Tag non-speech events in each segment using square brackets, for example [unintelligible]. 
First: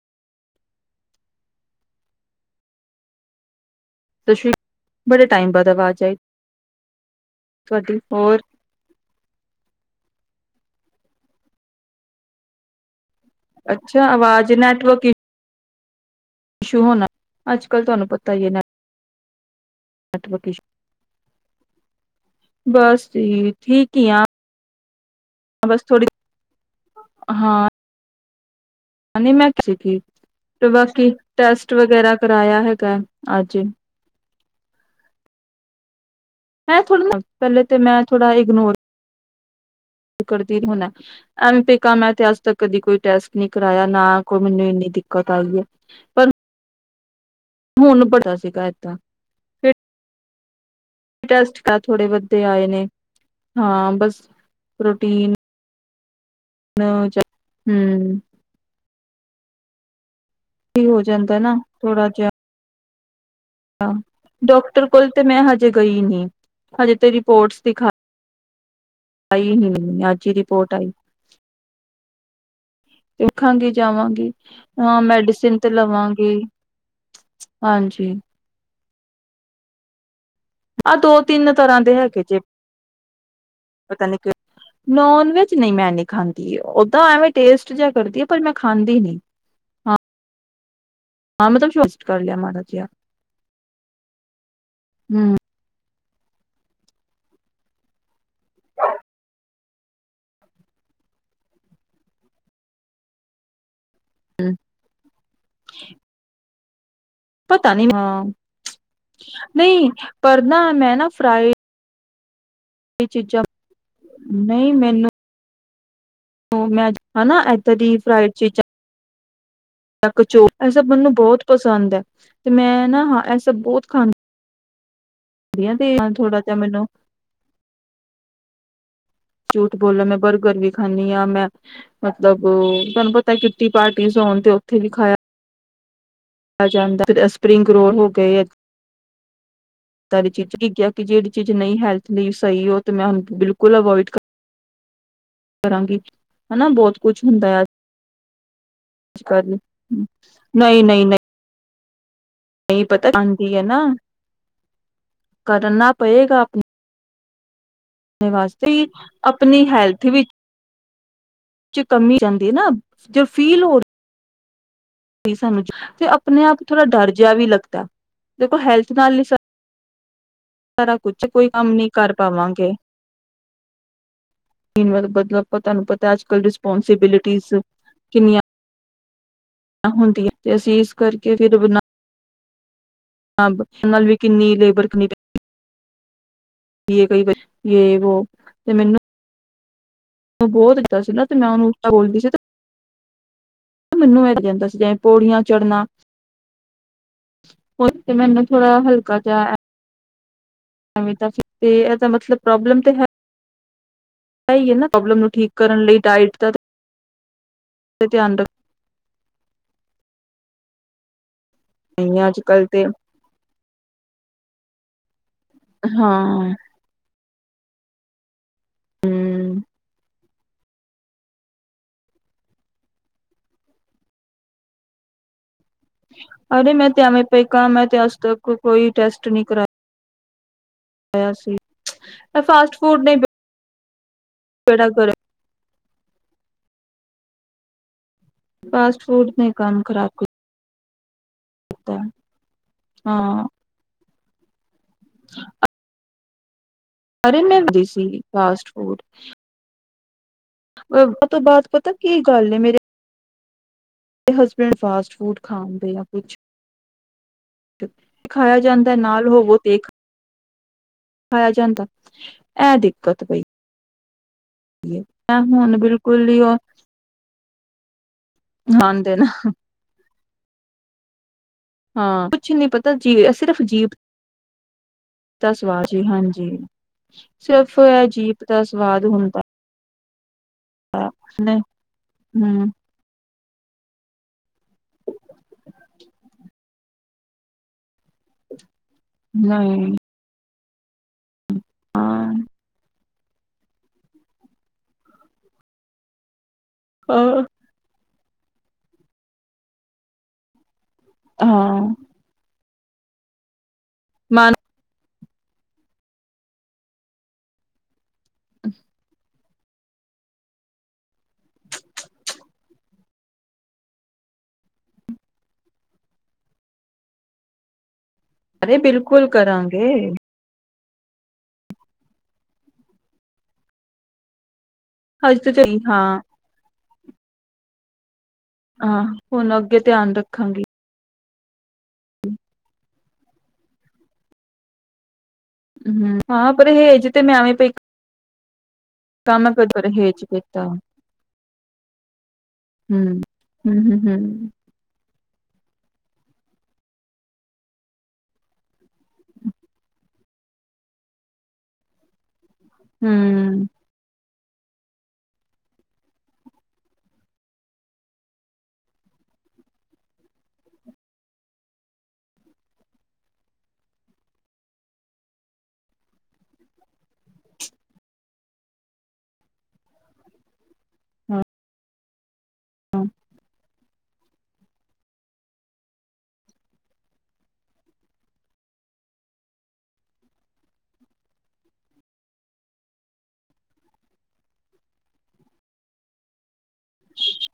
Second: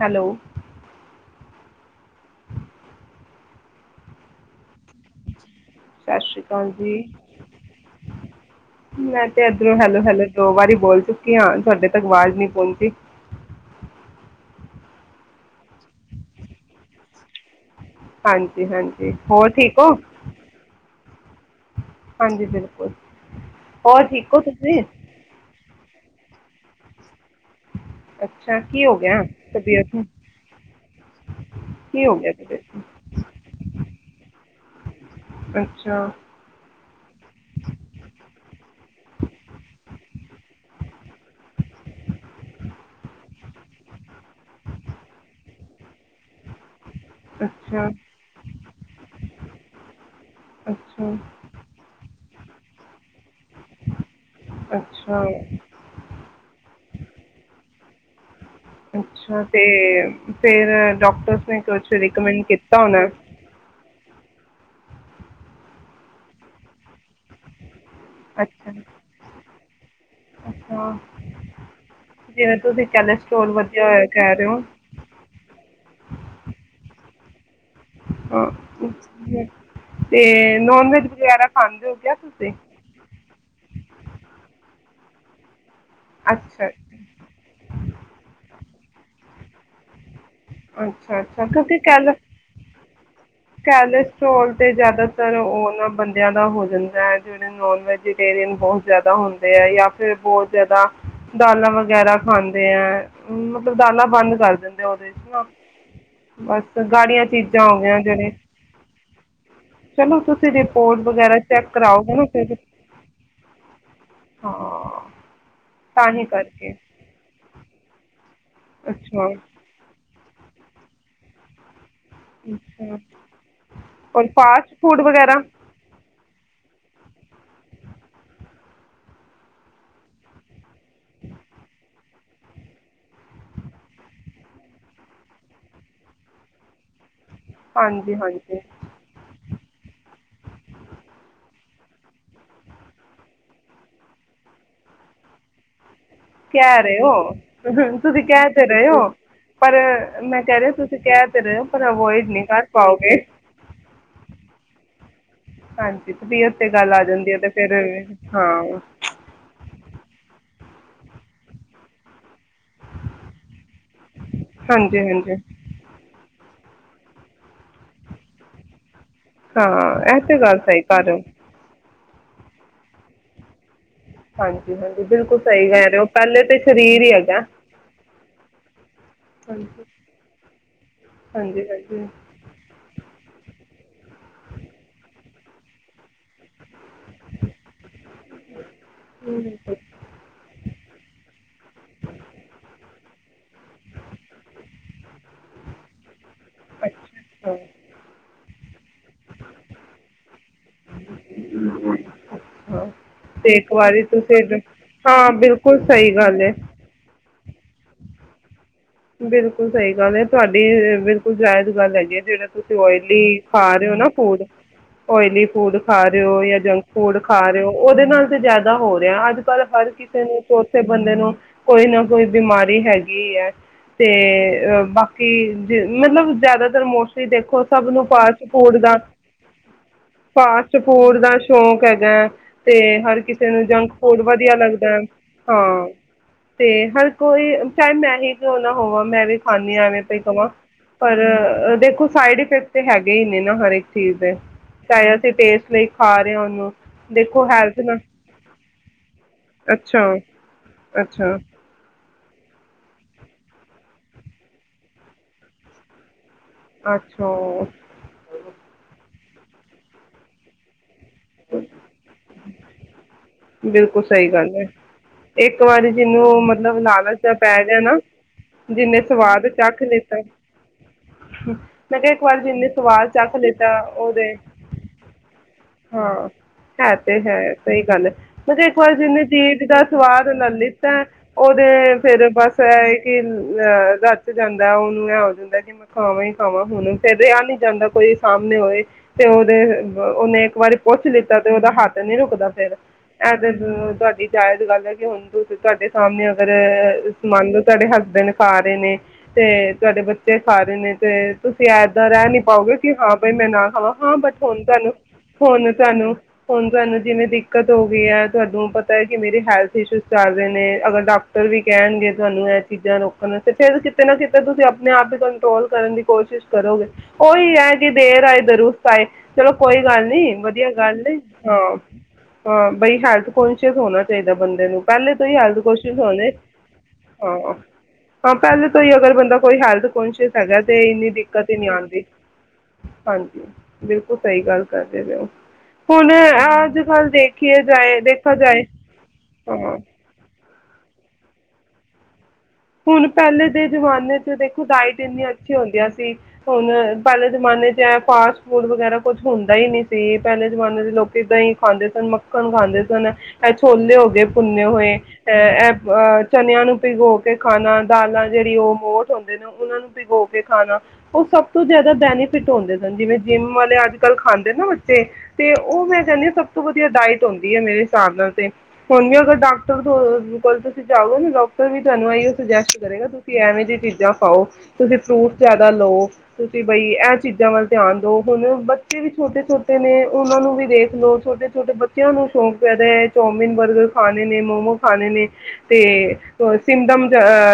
Hello. ਤੁਸ਼ੀ- ਬੜੇ time ਬਾਅਦ- ਆਵਾਜ਼ ਆਈ ਸਤ ਸ੍ਰੀ ਕਾਲ ਜੀ। ਤੁਹਾਡੀ ਹੋਰ ਮੈਂ ਤੇ ਇਧਰੋਂ ਹੈਲੋ ਹੈਲੋ- ਦੋ ਵਾਰੀ ਬੋਲ ਚੁੱਕੀ ਹਾਂ। ਤੁਹਾਡੇ ਤੱਕ ਆਵਾਜ਼ ਨਹੀਂ ਪਹੁੰਚੀ। ਅੱਛਾ, ਆਵਾਜ਼ ਨੈਟਵਰਕ ਈ- [unintelligible] ਪਤਾ ਹੀ ਹੈ ਹਾਂਜੀ- ਹਾਂਜੀ ਹੋਰ ਠੀਕ ਹੋ। ਨੈਟਵਰਕ ਇਸ਼ੂ ਹਾਂਜੀ ਬਿਲਕੁਲ ਬਸ ਜੀ, ਠੀਕ ਹੋਰ ਈ ਆਂ। [inaudible] ਬਸ ਥੋੜੀ- ਹਾਂ। [inaudible] ਗਿਆ ਹਾਂ ਨਹੀ ਮੈਂ ਘਰੇ ਤਬੀਅਤ ਸੀ, ਨੂੰ ਤੇ ਬਾਕੀ ਟੈਸਟ ਕੀ ਵਗੈਰਾ ਹੋ ਗਿਆ ਕਰਾਇਆ ਤਬੀਅਤ ਹੈਗਾ ਅੱਜ। ਅੱਛਾ। ਏ ਥੋੜ੍ਹੀ ਨਾ -ਪਹਿਲੇ ਤੇ ਮੈਂ ਥੋੜ੍ਹਾ ਇਗਨੋਰ- ਖਰੇ ਕਿ ਹੋਣਾ ਐਵੇ ਪਈ ਕਵਾਂ ਮੈਂ ਤੇ ਅੱਜ ਤੱਕ ਕਦੀ ਕੋਈ ਟੈਸਟ ਨੀ ਕਰਾਇਆ। ਨਾ ਕੋਈ ਮੈਨੂੰ ਇੰਨੀ ਦਿੱਕਤ ਆਈ ਹੈ। ਪਰ ਅੱਛਾ ਹੁਣ ਬੜਾ ਸੀਗਾ ਏਦਾਂ। [inaudible] ਅੱਛਾ ਟੈਸਟ ਆ ਥੋੜੇ ਬੋਹਤ ਤੇ ਆਏ ਨੇ। ਹਾਂ ਬਸ, ਅੱਛਾ ਪ੍ਰੋਟੀਨ- ਹੂੰਅ ਅੱਛਾ-ਤੇ ਫੇਰ ਠੀਕ ਹੋ ਜਾਂਦਾ ਡਾਕਟਰਸ ਨਾ ਨੇ ਕੁਛ ਥੋੜਾ ਜਿਹਾ ਰਿਕਮੈਂਡ ਕੀਤ- [unintelligible] ਡਾਕਟਰ ਕੋਲ ਤੇ ਮੈਂ ਹਜੇ ਗਈ ਨੀ। ਹਜੇ ਤੇ ਰਿਪੋਰਟਸ ਦਿਖਾ- [inaudible] ਆਈ ਹੀ ਨੀ, ਅੱਜ ਹੀ ਰਿਪੋਰਟ ਆਈ। ਅੱਛਾ [inaudible] ਕੈਲਸਟ੍ਰੋਲ ਦੇਖਾਂਗੀ ਵਧਿਆ ਹੋਇਆ ਜਾਵਾਂਗੀ ਕਹਿ ਰਹੇ ਹੋ ਹਾਂ ਮੈਡੀਸਿਨ ਤੇ ਲਵਾਂਗੀ ਹਾਂਜੀ ਹੂ ਤੇ ਨੋਨ ਆਹ ਵੈਜ ਦੋ ਵਗੈਰਾ ਤਿੰਨ ਤਰ੍ਹਾਂ ਖਾਂਦੇ ਹੋ ਦੇ ਕਯਾ ਹੈਗੇ ਜੇ ਤੁਸੀਂ ਪਤਾ ਨੀ ਕਿ ਨੋਨ ਵੈਜ ਨਹੀਂ ਮੈ ਨੀ ਖਾਂਦੀ ਅੱਛਾ ਓਦਾਂ ਐਵੇਂ ਟੇਸਟ ਜਿ ਕਰਦੀ ਆ ਪਰ ਮੈਂ ਖਾਂਦੀ ਨੀ ਹਾਂ ਅੱਛਾ ਅੱਛਾ ਹਾਂ ਮਤਲਬ ਕਿਉਂਕਿ ਟੇਸਟ ਕੈਲ ਕਰ ਲਿਆ ਮਾੜਾ ਜਿਹਾ ਕੈਲੇਸਟਰੋਲ ਤੇ ਹੂੰ ਜਿਆਦਾਤਰ ਉਹ ਨਾ ਬੰਦਿਆਂ ਦਾ ਹੋ ਜਾਂਦਾ ਏ ਜਿਹੜੇ ਨੋਨ ਵੈਜੀਟੇਰੀਅਨ ਬੋਤ ਜ਼ਿਆਦਾ ਹੁੰਦੇ ਏ ਜਾਂ ਫਿਰ ਬੋਤ ਜਿਆਦਾ ਦਾਲਾਂ ਵਗੈਰਾ ਖਾਂਦੇ ਏ। ਦਾਲਾਂ ਬੰਦ ਕਰ ਦਿੰਦੇ ਆਂ ਉਹਦੇ ਚ ਨਾ ਬਸ। ਗਾੜੀਆਂ ਚੀਜ਼ਾਂ ਪਤਾ ਹੋ ਨੀ ਗਿਆਂ ਜਿਹੜੇ [unintelligible] ਨਹੀਂ ਚਲੋ ਪਰ ਤੁਸੀਂ ਨਾ ਮੈਂ ਰਿਪੋਰਟ ਨਾ ਵਗੈਰਾ ਫਰਾਈ [unintelligible] ਚੀਜ਼ਾਂ ਨਹੀਂ ਹਾਂ ਮੈਨੂੰ ਤਾਂ ਹੀ ਕਰਕੇ [unintelligible] ਮੈਂ ਹੇਨਾ ਇਹ ਦਾ ਡੀਪ ਫਰਾਈਡ ਚੀਜ਼ਾਂ ਅੱਛਾ। ਕਚੋ ਇਹ ਸਭ ਮੈਨੂੰ ਬੋਤ ਪਸੰਦ ਏ। ਤੇ ਮੈਂ ਅੱਛਾ ਨਾ ਹਾਂ ਇਹ ਸਬ ਬੋਤ ਖਾਨ ਔਰ ਫਾਸਟ ਫੂਡ ਵਗੈਰਾ ਧਆ ਤੇ ਏ ਥੋੜਾ ਚਮੈਨੂੰ। ਝੂਠ ਬੋਲਾ ਮੈਂ ਬਰਗਰ ਵੀ ਖਾਂਨੀ ਆਂ। ਮੈਂ ਮਤਲਬ ਤੁਹਾਨੂੰ ਪਤਾ ਕਿਟੀ ਪਾਰਟੀਸ ਹੋਨ ਤੇ ਉੱਥੇ ਵੀ ਖਾਇਆ ਆ ਜਾਂਦਾ ਫੇਰ ਏਸ ਪਰਿੰਗ ਰੋਲ ਹੋ ਹਾਂਜੀ ਗਏ ਏਹ ਹਾਂਜੀ ਚੀਜਾਂ ਕੀ ਕਿਹਾ ਕਿ ਜਿੜੀ ਚੀਜ਼ ਨਹੀਂ ਹੈਲ ਨਈ ਸਹੀ ਓ ਤੇ ਮੈਂ ਬਿਲਕੁਲ ਅਵੋਇਡ ਕਰ ਕਰਾਂਗੀ। ਹਨਾ ਕੇਹ ਬਹੁਤ ਰੇ ਕੁਛ ਓ, ਹੁੰਦਾ ਹੈ ਤੁਸੀ ਕੇਹ ਤੇ ਰੇ ਓ ਅੱਜ ਕੱਲ ਪਰ ਮੈਂ ਕਹਿ ਰੀ ਆਂ ਤੁਸੀਂ ਕਹਿ ਤੇ ਰੇ ਓ ਪਰ ਅਵੋਇਡ ਨਹੀਂ ਕਰ ਨਈ ਪਤਾ। ਪਾਓਗੇ ਹਾਂਜੀ ਤਬੀਅਤ 'ਤੇ ਗੱਲ ਆ ਜਾਂਦੀ ਹੈ ਅਤੇ ਫਿਰ ਪਨੇ ਵਾਸਤੇ ਹਾਂ ਈ ਆਪਣੀ ਹੈਲਪ ਥੀ ਵੀ ਕਮੀ ਜਾਂਦੀ ਏ ਨਾ ਜੇ ਫੀਲ ਹੋ ਹਾਂਜੀ ਹਾਂਜੀ ਸਾਨੂੰ ਜੋ ਤੇ ਆਪਣੇ ਆਪ ਥੋੜ੍ਹਾ ਡਰ ਜਿਹਾ ਵੀ ਲੱਗਦਾ, ਦੇਖੋ ਹੈਲਥ ਨਾਲ ਈ ਸਾ ਆਂ ਏਹ ਤੇ ਤੇ ਗੱਲ ਸਹੀ ਕਰ ਰੇ ਓ। ਨਹੀਂ ਕਰ ਪਾਵਾਂਗੇ। ਹਾਂਜੀ, ਹਾਂਜੀ, ਬਿਲਕੁਲ ਮਤਲਬ ਸਹੀ ਤੁਹਾਨੂੰ ਕਹਿ ਰੇ ਓ, ਪਤਾ ਅੱਜ ਪਹਿਲੇ ਕੱਲ ਤੇ ਸਰੀਰ ਈ ਹੈਗਾ। ਰਿਸਪੋਂਸੀਬਿਲਿਟੀਜ਼ ਕਿੰਨੀਆਂ ਹੁੰਦੀਆਂ। ਤੇ ਅਸੀਸ ਹਾਂਜੀ-ਹਾਂਜੀ, ਹਾਂ ਬੱਚਿਆਂ ਨਾਲ ਵੀ ਕਿੰਨੀ ਲੇਬਰ ਕਿੰਨੀ ਜੇ ਕਈ ਜੇ ਵੋ ਤੇ ਮੈਨੂੰ, ਹ ਬਹੁਤ ਇੱਦਾਂ ਸੀ, ਨਾ ਤੇ ਮੈਂ ਉਹਨੂੰ ਔ ਬੋਲਦੀ ਸੀ ਮੈਨੂੰ ਐ ਜਾਂਦਾ ਸੀ ਜਿਵੇਂ ਪੌੜੀਆਂ ਚੜ੍ਹਨਾ। ਅੱਛਾ ਅੱਛਾ ਤੇ ਮੈਨੂੰ ਥੋੜਾ ਹਲਕਾ ਜਾ ਇਹਦਾ, ਮਤਲਬ ਪ੍ਰੋਬਲਮ ਤੇ ਤੇ ਇੱਕ ਵਾਰੀ ਤੁਸੀਂ ਹੀ ਹੈ ਨਾ ਪ੍ਰੋਬਲਮ ਹਾਂ, ਬਿਲਕੁਲ ਸਹੀ ਗੱਲ ਐ। ਤੇ ਧਿਆਨ ਰੱਖ ਬਿਲਕੁਲ ਸਹੀ ਗੱਲ ਹੈ, ਤੁਹਾਡੀ ਬਿਲਕੁਲ ਜਾਇਜ ਗੱਲ ਹੈਗੀ ਹੈ, ਰੱਖਣਾ ਅੱਜ ਜਿਹੜਾ ਕੱਲ ਤੁਸੀਂ ਤੇ ਆਇਲੀ ਖਾ ਰਹੇ ਹੋ ਨਾ ਫੂਡ। ਔਇਲੀ, ਫੂਡ ਖਾ ਰਹੇ ਹੋ ਹਾਂ ਜਾਂ, ਜੰਕ ਫੂਡ ਖਾ ਰਹੇ ਹੋ ਉਹਦੇ ਨਾਲ ਤੇ ਜ਼ਿਆਦਾ, ਹੋ ਰਿਹਾ ਅੱਜ ਹਮ ਕੱਲ ਹਰ ਕਿਸੇ ਨੂੰ ਉੱਸੇ ਬੰਦੇ ਨੂੰ ਕੋਈ ਨਾ ਕੋਈ ਬਿਮਾਰੀ ਹੈਗੀ ਹੈ। ਤੇ ਬਾਕੀ, ਮਤਲਬ ਅਰੇ ਜ਼ਿਆਦਾਤਰ ਮੈਂ ਤੇ ਐਵੇਂ ਮੋਸਟਲੀ ਪਈ ਕ ਦੇਖੋ,, ਮੈਂ ਸਭ ਤੇ ਨੂੰ ਅੱਜ ਫਾਸਟ ਤੱਕ ਫੂਡ ਕੋਈ ਦਾ, ਟੈਸਟ ਨਹੀਂ ਫਾਸਟ ਫੂਡ ਦਾ ਕਰਾਇਆ ਸੀ ਸ਼ੌਂਕ ਹੈਗਾ ਹੈ, ਫਾਸਟ ਤੇ ਫੂਡ ਨੇ ਹਰ ਕਿਸੇ ਨੂੰ ਜੰਕ ਹੋਰ ਵਧੀਆ ਬੇੜਾ ਲੱਗਦਾ ਗਰਕ ਹਾਂ। ਤੇ ਹਰ ਕੋਈ ਚਾਹੇ ਮੈਂ ਹੀ ਹੋਵਾਂ ਫਾਸਟ ਮੈਂ ਫੂਡ ਵੀ ਨੇ ਖਾਂਦੀ ਕੰਮ ਐਵੇਂ ਖ਼ਰਾਬ ਪਈ ਕਵਾਂ। ਪਰ, ਕੀਤਾ ਦੇਖੋ, ਸਾਈਡ ਇਫੈਕਟ ਤੇ ਹੈਗੇ ਹੀ ਨੇ ਹਾਂ ਨਾ ਹਰ ਇੱਕ ਚੀਜ਼ ਦੇ। ਚਾਹੇ ਅਸੀਂ ਟੇਸਟ ਲਈ, ਖਾ ਰਿਹੇ ਉਹਨੂੰ ਦੇਖੋ ਹੈਲਥ [unintelligible] ਨਾਲ ਸੀ ਫਾਸਟ ਫੂਡ, ਅੱਛਾ, ਅੱਛਾ ਉਹਤੋ ਬਾਅਦ ਪਤਾ ਕੀ ਗੱਲ ਨੇ ਮੇਰੇ ਹਸਬੈਂਡ ਫਾਸਟ ਫੂਡ ਖਾਦੇ ਕੁਛ ਅੱਛਾ ਖਾਇਆ ਜਾਂਦਾ ਨਾਲ ਰੋਵੋ ਦੇਖ। ਦਿੱਕਤ ਪਈ ਬਿਲਕੁਲ ਸਹੀ ਗੱਲ ਹੈ, ਮੈਂ ਇੱਕ ਹੁਣ ਵਾਰੀ ਬਿਲਕੁਲ ਹੀ ਜਿਹਨੂੰ ਉਹ ਮਤਲਬ ਲਾਲਚ ਪੈ ਜਾਏ ਨਾ ਜਿੰਨੇ ਖਾਂਦੇ ਨਾ ਸਵਾਦ ਚੱਖ ਲਿੱਤਾ, ਮੈਂ ਕਿਹਾ ਇੱਕ ਹਾਂ ਵਾਰ ਕੁਛ ਨੀ ਜਿੰਨੇ ਪਤਾ ਸਵਾਦ ਜੀ ਚੱਖ ਸਿਰਫ ਲਿੱਤਾ ਜੀਭ ਉਹਦੇ ਦਾ ਸਵਾਦ ਜੀ ਹਾਂ। ਹਾਂਜੀ। ਏ ਤੇ ਹੈ ਸਿਰਫ ਸਹੀ ਗੱਲ ਇਹ ਹੈ। ਜੀਭ ਦਾ ਮਤਲਬ ਇੱਕ ਵਾਰ ਸਵਾਦ ਜਿਨੇ ਹੁੰਦਾ ਜੀਬ ਦਾ ਸਵਾਦ ਨਾਲ ਲਿੱਤਾ ਹੈ। ਉਹਦੇ ਫੇਰ ਬਸ ਹਮ ਇਹ ਕਿ ਅਹੇ ਰਚ ਜਾਂਦਾ, ਉਹਨੂੰ ਇਹ ਹੋ ਜਾਂਦਾ ਕਿ ਮੈਂ ਖਾਵਾਂ ਹੀ ਖਾਵਾਂ ਹੁਣ ਤਾ ਰਿਹਾ ਨੀ ਜਾਂਦਾ, ਕੋਈ ਸਾਲ ਹੀ ਹੋਏ ਤੇ ਉਹਦੇ ਨਹੀਂ ਉਹਨੇ ਇਕ ਵਾਰੀ ਪੁੱਛ ਲਿੱਤਾ ਤੇ ਉਹਦਾ ਹੱਥ ਨਹੀਂ ਹਾਂ ਰੁਕਦਾ ਫਿਰ ਐ ਤੇ ਤੁਹਾਡੀ ਜਾਇਜ਼ ਗੱਲ ਹੈ, ਕਿ ਹੁਣ ਤੁਹਾਡੇ ਸਾਹਮਣੇ ਤੇ ਫਿਰ ਇਸ ਮਾਮਲੇ ਤੁਹਾਡੇ ਹੈਸਂਬਡ ਖਾ ਰਿਹੀ ਏ, ਤੇ ਤੁਹਾਡੇ ਬੱਚੇ ਖਾ ਰਿਹੀ ਏ ਤੇ, ਤੁਸੀਂ ਹਾਂ ਏਦਾ ਰਹਿ ਨਹੀ ਪਾਓਗੇ ਕਿ, ਹਾ ਬਾਈ ਮੈਂ ਨਾ ਖਾਵਾਂ ਹਾਂ, ਬਟ ਮਨ ਹੁਣ ਕਹਿ ਲਓ ਹੁਣ ਤੈਨੰ ਹੁਣ ਤੁਹਾਨੂੰ ਜਿਵੇਂ ਦਿੱਕਤ ਹੋ ਗਈ ਹੈ। ਤੁਹਾਨੂੰ ਪਤਾ ਹੈ ਕਿ ਮੇਰੇ ਹੈਲਥ ਇਸ਼ੂ ਚੱਲ ਰਹੇ ਨੇ, ਅਗਰ ਡਾਕਟਰ ਵੀ ਕਹਿਣਗੇ ਤੁਹਾਨੂੰ ਇਹ ਚੀਜ਼ਾਂ ਰੋਕਣ ਤੇ ਫਿਰ ਕਿਤੇ ਨਾ ਕਿਤੇ ਤੁਸੀਂ ਆਪਣੇ ਆਪ ਤੇ ਕੰਟਰੋਲ ਕਰਨ ਦੀ ਕੋਸ਼ਿਸ਼ ਕਰੋਗੇ ਉਹੀ ਹੈ। ਕਿ ਦੇਰ ਆਏ, ਅਰੇ ਦਰੁਸਤ ਆਏ, ਬਿਲਕੁਲ ਚਲੋ ਕੋਈ ਕਰਾਂਗੇ ਗੱਲ ਨੀ ਵਧੀਆ ਗੱਲ ਏ ਹਾਂ ਬਈ ਹੈਲਥ ਕੋਨਸ਼ੀਅਸ ਹੋਣਾ ਚਾਹੀਦਾ ਬੰਦੇ ਨੂੰ ਪਹਿਲੇ ਤੋਂ ਹੀ ਹਜ ਤਾਂ ਹੈਲਥ ਚਲੀ ਕੋਸ਼ਿਸ਼ ਹਾਂ ਹੋਵੇ ਆਹ ਹਾਂ, ਪਹਿਲੇ ਤੋਂ ਹੀ ਹਾਂ ਅਗਰ ਬੰਦਾ ਹੁਣ ਕੋਈ ਅੱਗੇ ਹੈਲਥ ਧਿਆਨ ਕੋਂਸ਼ੀਅਸ ਹੈਗਾ ਰੱਖਾਂਗੀ ਤੇ ਇੰਨੀ ਕਦੇ ਨ ਆਂ [unintelligible] ਹਾਂਜੀ ਬਿਲਕੁਲ ਸਹੀ ਗੱਲ ਕਰਦੇ ਜਾਓ ਹੁਣ ਹਮ ਹਾਂ ਅੱਜ ਕੱਲ ਪਰਹੇਜ ਤੇ ਮੈਂ ਐਵੇਂ ਦੇਖੀਏ ਪਈ ਜਾਏ ਦੇਖਾ ਜਾਏ ਹ ਹੂੰ ਹੁਣ ਪਹਿਲੇ ਦੇ ਜਮਾਨੇ ਚ ਹਮ ਦੇਖੋ, ਡਾਇਟ ਇੰਨੀਆਂ ਹੁੰਦੀਆਂ ਸੀ, ਹੁਣ ਪਹਿਲੇ ਜ਼ਮਾਨੇ ਚ ਫਾਸਟ ਫੂਡ, ਵਗੈਰਾ ਕੁੱਝ ਹੁੰਦਾ ਹੀ ਨਹੀਂ ਸੀ, ਪਹਿਲੇ ਜ਼ਮਾਨੇ ਚ ਲੋਕ ਇੱਦਾਂ ਹੀ ਖਾਂਦੇ ਸਨ ਚਿਕਣ ਖਾਂਦੇ ਸਨ, ਹਮ ਛੋਲੇ ਹੋ ਗਏ ਭੁੰਨੇ ਹੋਏ ਅਹ ਇਹ ਅਹ ਚੰਨਿਆਂ ਨੂੰ ਭਿਗੋ ਕੇ ਖਾਣਾ ਦਾਲਾਂ ਜਿਹੜੀ ਉਹ ਮੋਠ ਹੁੰਦੇ ਨੇ, ਉਹਨਾਂ ਨੂੰ ਭਿਗੋ ਕੇ ਖਾਣਾ ਉਹ ਸਭ ਤੋਂ ਜ਼ਿਆਦਾ ਬੈਨੀਫਿਟ ਹੁੰਦੇ ਸਨ, ਜਿਵੇਂ ਜਿੰਮ ਵਾਲੇ ਅੱਜ ਕੱਲ੍ਹ ਖਾਂਦੇ ਨਾ ਬੱਚੇ ਤੇ ਉਹ ਮੈਂ ਕਹਿੰਦੀ ਹਾਂ, ਸਭ ਤੋਂ ਵਧੀਆ ਡਾਇਟ ਹੁੰਦੀ ਹੈ, ਮੇਰੇ ਹਿਸਾਬ ਨਾਲ ਤੇ ਹੁਣ ਵੀ ਅਗਰ ਡਾਕਟਰ ਕੋਲ ਜਾਉ ਨਾ ਡਾਕਟਰ ਵੀ ਤੁਹਾਨੂੰ ਸੁਜੈਸਟ ਕਰੇਗਾ, ਤੁਸੀਂ ਐਵੇਂ ਜਿਹੀ ਚੀਜ਼ਾਂ ਖਾਓ, ਤੁਸੀਂ ਫਰੂਟਸ ਜਿਆਦਾ ਲਉ ਤੁਸੀਂ ਬਈ ਇਹ ਚੀਜ਼ਾਂ ਵੱਲ ਧਿਆਨ ਦਉ ਹੁਣ ਬੱਚੇ ਵੀ ਛੋਟੇ ਛੋਟੇ ਨੇ ਉਹਨਾਂ ਨੂੰ ਵੀ ਦੇਖ ਲੋ ਛੋਟੇ ਛੋਟੇ ਬੱਚਿਆਂ ਨੂੰ ਸ਼ੌਂਕ ਪੈਦਾ ਹੈ, ਚੌਮਿਨ, ਬਰਗਰ ਖਾਣੇ ਨੇ ਮੋਮੋ ਖਾਣੇ ਨੇ ਤੇ ਸਿਮਡਮਹ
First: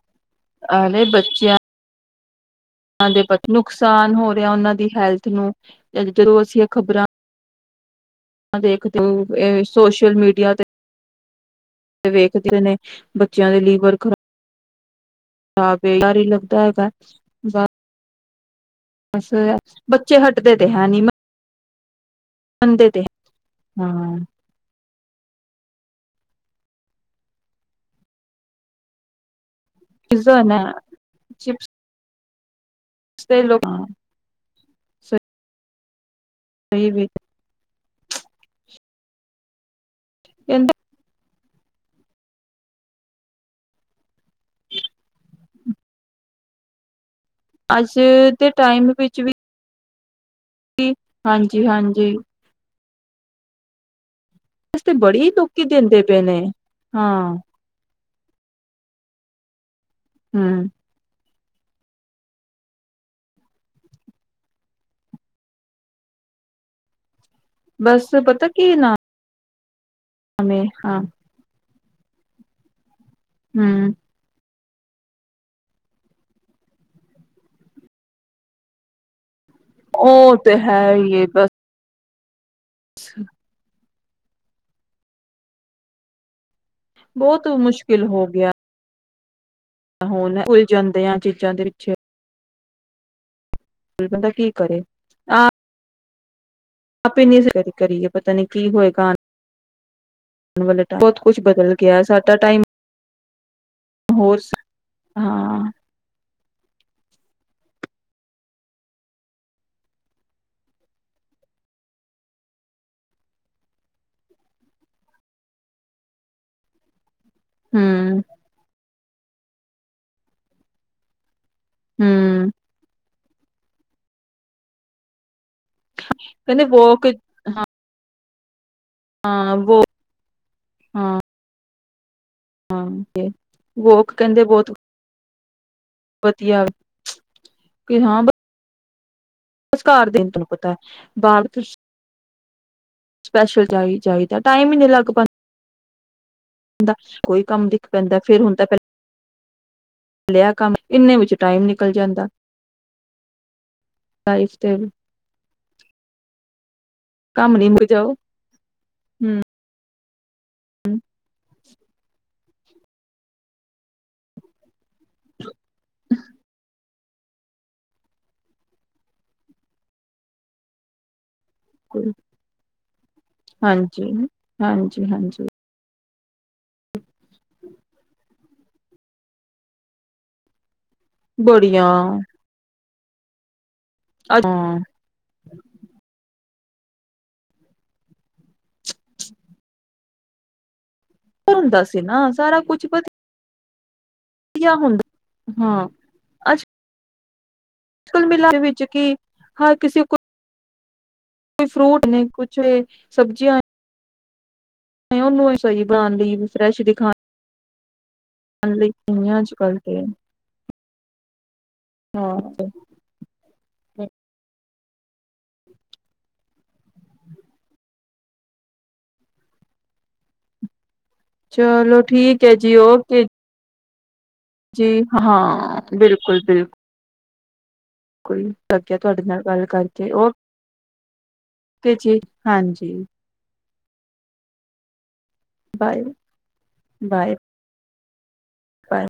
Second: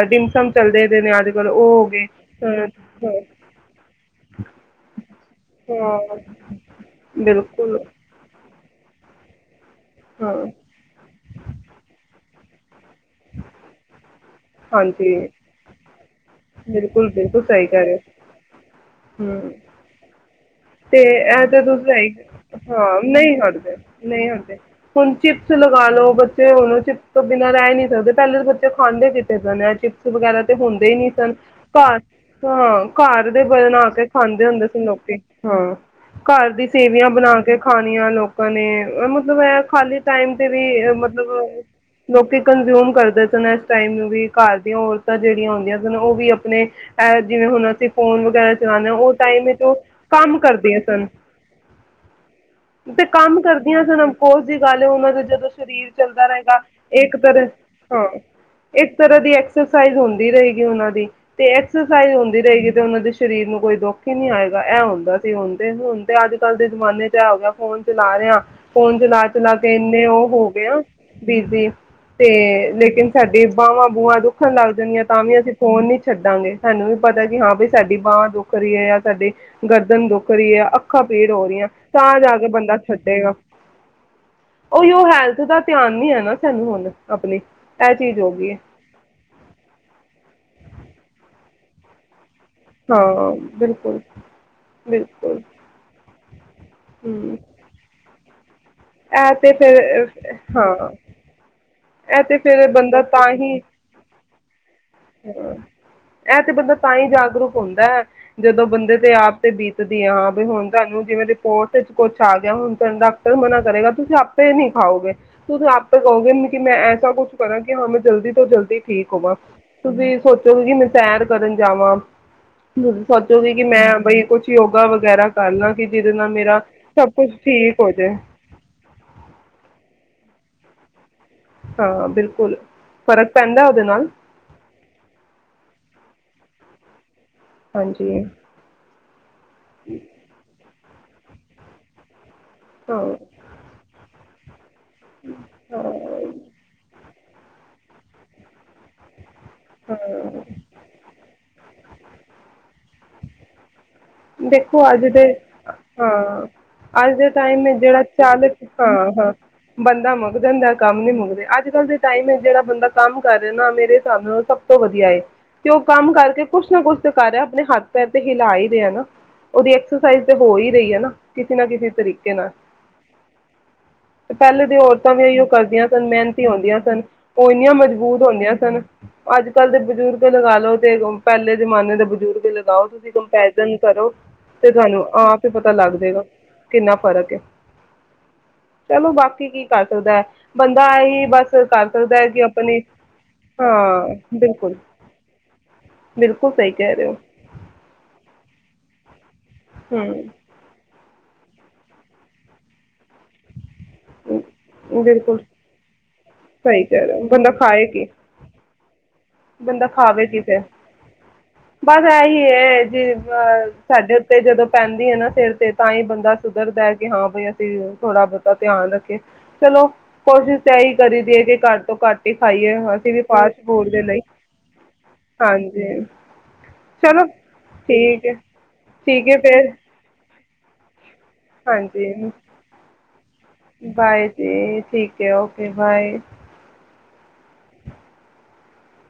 ਡਿਮਸਮ ਚੱਲਦੇ ਨੇ ਅੱਜ ਕੱਲ੍ਹ ਉਹ ਹੋ ਗਏ। ਹਾਂ ਉਹਨਾ ਦੇ ਬਹੁਤ ਨੁਕਸਾਨ ਹੋ ਰਿਹਾ, ਉਹਨਾਂ ਦੀ ਹੈਲਥ ਨੂੰ ਹਾਂ ਜਾਂ ਜਦੋਂ ਅਸੀਂ ਖ਼ਬਰਾਂ ਬਿਲਕੁਲ [unintelligible] ਤੂਥਪੇਸਟ ਸੋਸ਼ਲ ਹਾਂ ਮੀਡੀਆ ਤੇ ਵੇਖਦੀਆਂ ਨੇ ਬੱਚਿਆਂ ਦੇ ਲੀਵਰ ਖਰਾ ਹਾਂਜੀ ਖਰਾਬ ਲੱਗਦਾ ਹੈਗਾ ਬਿਲਕੁਲ ਬਿਲਕੁਲ ਸਹੀ ਕਹਿ ਰਹੇ ਹੋ ਅੱਛਾ ਹੂੰ ਬੱਚੇ ਹਟਦੇ ਹੈ ਨੀ ਤੇ ਐ ਜਦੋ [unintelligible] ਮੰਨਦੇ ਹਾਂ, ਤੇ ਨਹੀਂ ਹਟਦੇ, ਹਾਂ ਨਹੀਂ ਹਟਦੇ ਹੁਣ ਚਿਪਸ ਲਗਾ ਲਉ, ਬੱਚੇ ਹੁਣ ਚਿਪਸ ਤੋਂ ਬਿਨਾਂ ਰਹਿ ਨਹੀਂ ਸਕਦੇ, ਪਹਿਲੇ ਤਾਂ ਬੱਚੇ ਖਾਂਦੇ ਕਿੱਥੇ ਚਿਪਸ ਪੀਜ਼ਾ ਵਗੈਰਾ ਤੇ ਨਾ ਹੁੰਦੇ ਹੀ ਨੀ ਸਨ ਚਿਪਸ ਘਰ। [unintelligible] ਘਰ ਦੇ ਤੇ ਲੋਕ ਬਣਾ ਕੇ ਖਾਂਦੇ ਹੁੰਦੇ ਸਨ। [unintelligible] ਹਾਂ। ਘਰ ਦੀ ਸਹੀ ਵੀ ਸੇਵੀਆਂ ਬਣਾ ਕੇ ਖਾਣ ਕਇਆ ਲੋਕਾਂ ਨੇ ਮਤਲਬ ਇਹ ਖਾਲੀ ਟਾਈਮ ਤੇ ਕਹਿੰਦੇ ਵੀ ਮਤਲਬ ਲੋਕੀ ਕੰਜ਼ਿਊਮ ਕਰਦੇ ਸਨ, ਇਸ ਟਾਈਮ ਨੂੰ ਵੀ ਘਰ ਦੀਆਂ ਔਰਤਾਂ ਜਿਹੜੀਆਂ ਹੁੰਦੀਆਂ ਸਨ ਉਹ ਵੀ ਆਪਣੇ ਜਿਵੇਂ ਹੁਣ ਅਸੀਂ ਅੱਜ ਫੋਨ ਦੇ ਵਗੈਰਾ ਚਲਾਉਂਦੇ ਟਾਈਮ ਹਾਂ, ਉਹ ਵਿੱਚ ਵੀ ਟਾਈਮ ਚ ਹਾਂਜੀ, ਹਾਂਜੀ। ਤੇ ਕੰਮ ਕਰਦੀਆਂ ਸਨ। ਹੋ ਜ ਇਸ ਗੱਲ ਤੇ ਉਹਨਾਂ ਦਾ ਬੜੀ ਜਦੋਂ ਲੋਕੀ ਸਰੀਰ ਦਿੰਦੇ ਪਏ ਚੱਲਦਾ ਨੇ ਰਹੇਗਾ ਇੱਕ ਹਾਂ ਤ ਹਾਂ ਇੱਕ ਤਰ੍ਹਾਂ ਦੀ ਐਕਸਸ ਸਾਈਜ਼ ਹੁੰਦੀ ਰਹੇਗੀ ਹਮ ਉਹਨਾਂ ਦੀ ਤੇ ਐਕਸਰਸਾਈਜ਼ ਹੁੰਦੀ ਰਹੇਗੀ ਤੇ ਉਹਨਾਂ ਦੇ ਸਰੀਰ ਨੂੰ ਕੋਈ ਦੁੱਖ ਹੀ ਨਹੀਂੀ ਆਏਗਾ ਇਹ ਹੁੰ ਅਸੀਂ ਹੁੰਦੇ ਹੁਣ ਤੇ ਅੱਜ ਕੱਲ ਦੇ ਜ ਜ਼ਮਾਨੇ ਚ ਹੋ ਗਿਆ ਫੋਨ ਬਸ ਚਲਾ ਰਿਹਾ ਪਤਾ ਕੀ ਫੋਨ ਨਾਮ ਚਲਾ ਚਲਾ ਤਿੰਨ ਤੇ ਉਹ ਹੋ ਏ ਗਿਆ ਹਾਂ ਬੀਜੀ ਤੇ ਲੇਕਿਨ ਸਾਡੇ ਬਾਹਵਾਂ ਹਮ ਬੂਆਂ ਦੁੱਖਣ ਲੱਗਦਾ ਜਾਆਂ ਤਾਂ ਵੀ ਅਸੀਂ ਫੋਨ ਨ ਛੱਡਾਂਗੇ ਸਾਨੂੰ ਵੀ ਪਤਾ ਕਿ ਹਾਂ ਵੀ ਸਾਡੀ ਬਾਂਹਾਂ ਦੁੱਖ ਰਹੀ ਹੈ ਜਾਂ ਸਾਡੇ ਗਰਦਨ ਦੁੱਖ ਉਹ ਰਹੀ ਤੇ ਹੈ। ਅੱਖਾਂ ਹੀ ਪੀੜ ਹੋ ਰਹੀਆਂ ਤਾਂ ਜਾ ਕੇ ਬੰਦਾ ਬਸ ਛੱਡੇਗਾ ਉਹੀ ਉਹ ਹੈਲਥ ਦਾ ਧਿਆਨ ਨੀ ਹੈ। ਨਾ ਸਾਨੂੰ ਹੁਣ ਆਪਣੀ ਬਹੁਤ ਇਹ ਮੁਸ਼ਕਿਲ ਚੀਜ਼ ਹੋ ਗਿਆ ਗਈ ਹੈ। ਹੁਣ ਉਲਝਦੇ ਆ ਜ ਬੱਚਾਂ ਦੇ ਪਿੱਛੇ ਹਾਂ ਬਿਲਕੁਲ ਬਦਾ ਕੀ ਕਰੇ ਬਿਲਕੁਲ ਆਪ ਆਪੇ ਹਮ ਨਹੀਂ ਕਰੀਏ ਪਤਾ ਨੀ ਕੀ ਹੋਏਗਾ ਇਹ ਤੇ ਫਿਰ ਵਾਲੇ ਹਾਂ ਬਹੁਤ ਕੁਛ ਬਦਲ ਗਿਆ ਇਹ ਸਾਡਾ ਤੇ ਟਾਈਮ ਫੇਰ ਬੰਦਾ ਤਾਂਹੀਂ ਹੋਰ ਹਾਂ ਇਹ ਤੇ ਬੰਦਾ ਤਾਂ ਹੀ ਜਾਗਰੂਕ ਹੁੰਦਾ ਹੈ ਜਦੋਂ ਬੰਦੇ ਤੇ ਆਪ ਤੇ ਬੀਤਦੀ ਹੈ ਹਾਂ ਬ ਹੁਣ ਤੁਹਾਨੂੰ ਜਿਵੇਂ ਰਿਪੋਰਟ ਚ ਕੁਛ ਆ ਗਿਆ ਹੁਣ ਤੁਾਨੂੰ ਡਾਕਟਰ ਮਨਾ ਕਰੇਗਾ ਤੁਸੀਂ ਆਪੇ ਨੀ ਖਾਓਗੇ ਤੁਸੀਂ ਆਪੇ ਕਹੋਗੇ ਮੈਂ ਐਸਾ ਕੁਛ ਕਰਾਂ ਕਿ ਹੂਨ ਹੂੰ ਜਲਦੀ ਤੋਂ ਜਲਦੀ ਠੀਕ ਹੋਵਾਂ ਤੁਸੀਂ ਸੋਚੋਗੇ ਕਿ ਮੈਂ ਸੈਰ ਕਰਨ ਜਾਵਾਂ ਹੂੰ ਬ ਸੋਚੂਗੀ ਕਿ ਮੈਂ ਬਈ ਕੁਛ ਯੋਗਾ ਵਗੈਰਾ ਕਰਨਾ ਕਿ ਜਿਹਦੇ ਨਾਲ ਮੇਰਾ ਕਹਿੰਦੇ ਵੋਕ ਸਭ ਕੁਛ ਠੀਕ ਹੋ ਜਾਏ ਹਾਂ ਵੋ ਹਾਂ ਹਾਂ ਬਿਲ ਹਾਂ ਤੇ ਲੋਕ ਕਹਿੰਦੇ ਬਹੁਤ ਪਤਆ ਹਾਂ ਜੀ ਸਸਕਾਰ ਦੇਣ ਤਨੂੰ ਪਤਾ ਬਲ ਹਾਂ ਸਪੈਸ਼ਲ ਚਹੀ ਚਾਹੀਦਾ ਟਾਈਮ ਲਗਭਗ ਹਾਂ ਕੋਈ ਕੰਮ ਦਿਖ ਪੈਂਦਾ ਫੇਰ ਹੁਣ ਤਾਂ ਪਹਿਲਾਂ ਹਾਂ ਲਿਆ ਕੰਮ ਇੰਨੇ ਕੁ ਟਾਈਮ ਨਿਕਲ ਜਾਂਦਾ ਲਾਈਫ ਤੇ ਦੇਖੋ ਅੱਜ ਦੇ ਹਾਂ ਅੱਜ ਦੇ ਕੰਮ ਟਾਈਮ ਨੀ ਮੁੱਕ ਜਿਹੜਾ ਜਾਓ ਚਾਲਕ ਹਾਂ ਹਾਂ ਬੰ [unintelligible] ਮੁਗੰ ਦਾ ਕੰਮ ਨੀ ਮੁਗਦੇ ਅੱਜ ਕੱਲ ਦੇ ਟਾਈਮ ਹੈ ਜਿਹੜਾ ਬੰਦਾ ਕੰਮ ਕਰ ਰਿ ਨਾ ਮੇਰੇ ਸਾਨੂੰ ਸਭ ਤੋਂ ਵਧੀਆ ਏ ਤੇ ਉਹ ਕੰਮ ਕਰਕੇ ਕੁਛ ਨਾ ਕੁਛ ਸਰਕਾਰ ਆਪਣੇ ਹੱਥ ਪੈਰ ਤੇ ਹਿਲਾ ਹੀ ਰ ਨਾ ਉਹਦੀ ਐਕਸਰਸਾਈਜ਼ ਤੇ ਹੋ ਹੀ ਰਹੀ ਹੈ ਨਾ ਕਿਸੇ ਨਾ ਕਿਸੇ ਹੂੰ ਤਰੀਕੇ ਨਾਲ ਹਾਂਜੀ, ਤੇ ਪਹਿਲੇ ਦੀ ਹਾਂਜੀ, ਔਰਤਾਂ ਵੀ ਇਹੀਓ ਹਾਂਜੀ ਕਰਦੀਆਂ ਮਿਹਨਤੀ ਹੁੰਦੀਆਂ ਸਨ ਉਹ ਇੰਨੀਆਂ ਮਜ਼ਬੂਤ ਹੁੰਦੀਆਂ ਸਨ ਅੱਜ ਕੱਲ ਦੇ ਬਜ਼ੁਰਗ ਲਗਾ ਲਓ ਪਹਿਲੇ ਬੜੀਆਂ ਜਮਾਨੇ ਦੇ ਬਜ਼ੁਰਗ ਲਗਾਓ ਤੁਸੀਂ ਕੰਪੈਰੀਨ ਕਰੋ ਤੇ ਹਾਂ ਤੁਹਾਨੂੰ ਆਪ ਹੀ ਪਤਾ ਲੱਗ ਜਾਗਾ ਕਿੰਨਾ ਫ਼ਰਕ ਹੈ ਚਲੋ ਬਾਕੀ ਕੀ ਕਰ ਸਕਦਾ ਹੈ ਬੰਦਾ ਦਾ ਹੀ ਬਸ ਹੁੰਦਾ ਕਰ ਸੀ ਸਕਦਾ ਹੈ ਨਾ ਕਿ ਸਾਰਾ ਆਪਣੀ ਕੁਛ ਹਾਂ ਬਿਲਕੁਲ ਵਧੀਆ ਹੁੰਦਾ ਹਾਂ ਬਿਲਕੁਲ ਸਹੀ ਕਹਿ ਰਹੇ ਹੋ ਮੁਕਲ ਮਿਲ ਵਿੱਚ ਕੀ ਹਾਂ ਕਿਸੀ ਕੋ ਹਮ ਕੋਈ ਫਰੂਟ ਨੇ ਕੁਛ ਸਬਜ਼ੀਆਂ [inaudible] ਨੇ ਬਿਲਕੁਲ ਉਹਨੂੰ ਬਣਾਉਣ ਲਈ ਸਹੀ ਗ ਹੈ ਬੰਦਾ ਖਾਏ ਕੀ ਹਾਂਜੀ ਬੰਦਾ ਖਾਵੇ ਕਿਤੇੇ ਬਸ ਹਾਂ ਇਹੀ ਹੈ ਜੀ ਅਹ ਸਾਡੇ ਉੱਤੇ ਜਦੋਂ ਪੈਂਦੀ ਹੈ ਨਾ ਸਿਰ ਤੇ ਤਾਂ ਹੀ ਬੰਦਾ ਸੁਧਰਦਾ ਹੈ ਕਿ ਹਾਂ ਬਈ ਅਸੀਂ ਥੋੜਾ ਬਹੁਤਾ ਧਿਆਨ ਰੱਖੇ ਚਲੋ ਕੋਸ਼ਿਸ਼ ਤੇਹੀ ਕਰ ਦੀਏ ਕਿ ਘੱਟ ਤੋਂ ਚਲੋ ਘੱਟ ਹੀ ਠੀਕ ਹੈ ਜੀ ਖਾਈਏ ਅਸੀਂ ਵੀ ਓਕੇ ਫਾਸਟ ਫੂਡ ਲਈ ਜੀ ਹਾਂ ਹਾਂਜੀ ਬਿਲਕੁਲ ਬਿਲਕੁਲ ਚਲੋ ਠੀਕ ਹੈ ਕੋਈ ਲੱਗਿਆ ਤੁਹਾਡੇ ਠੀਕ ਹੈ ਨਾਲ ਗੱਲ ਫਿਰ ਕਰਕੇ ਉਹ ਤੇ ਹਾਂਜੀ ਜੀ ਹਾਂਜੀ ਬਾਏ ਜੀ take okay okay bye, bye bye,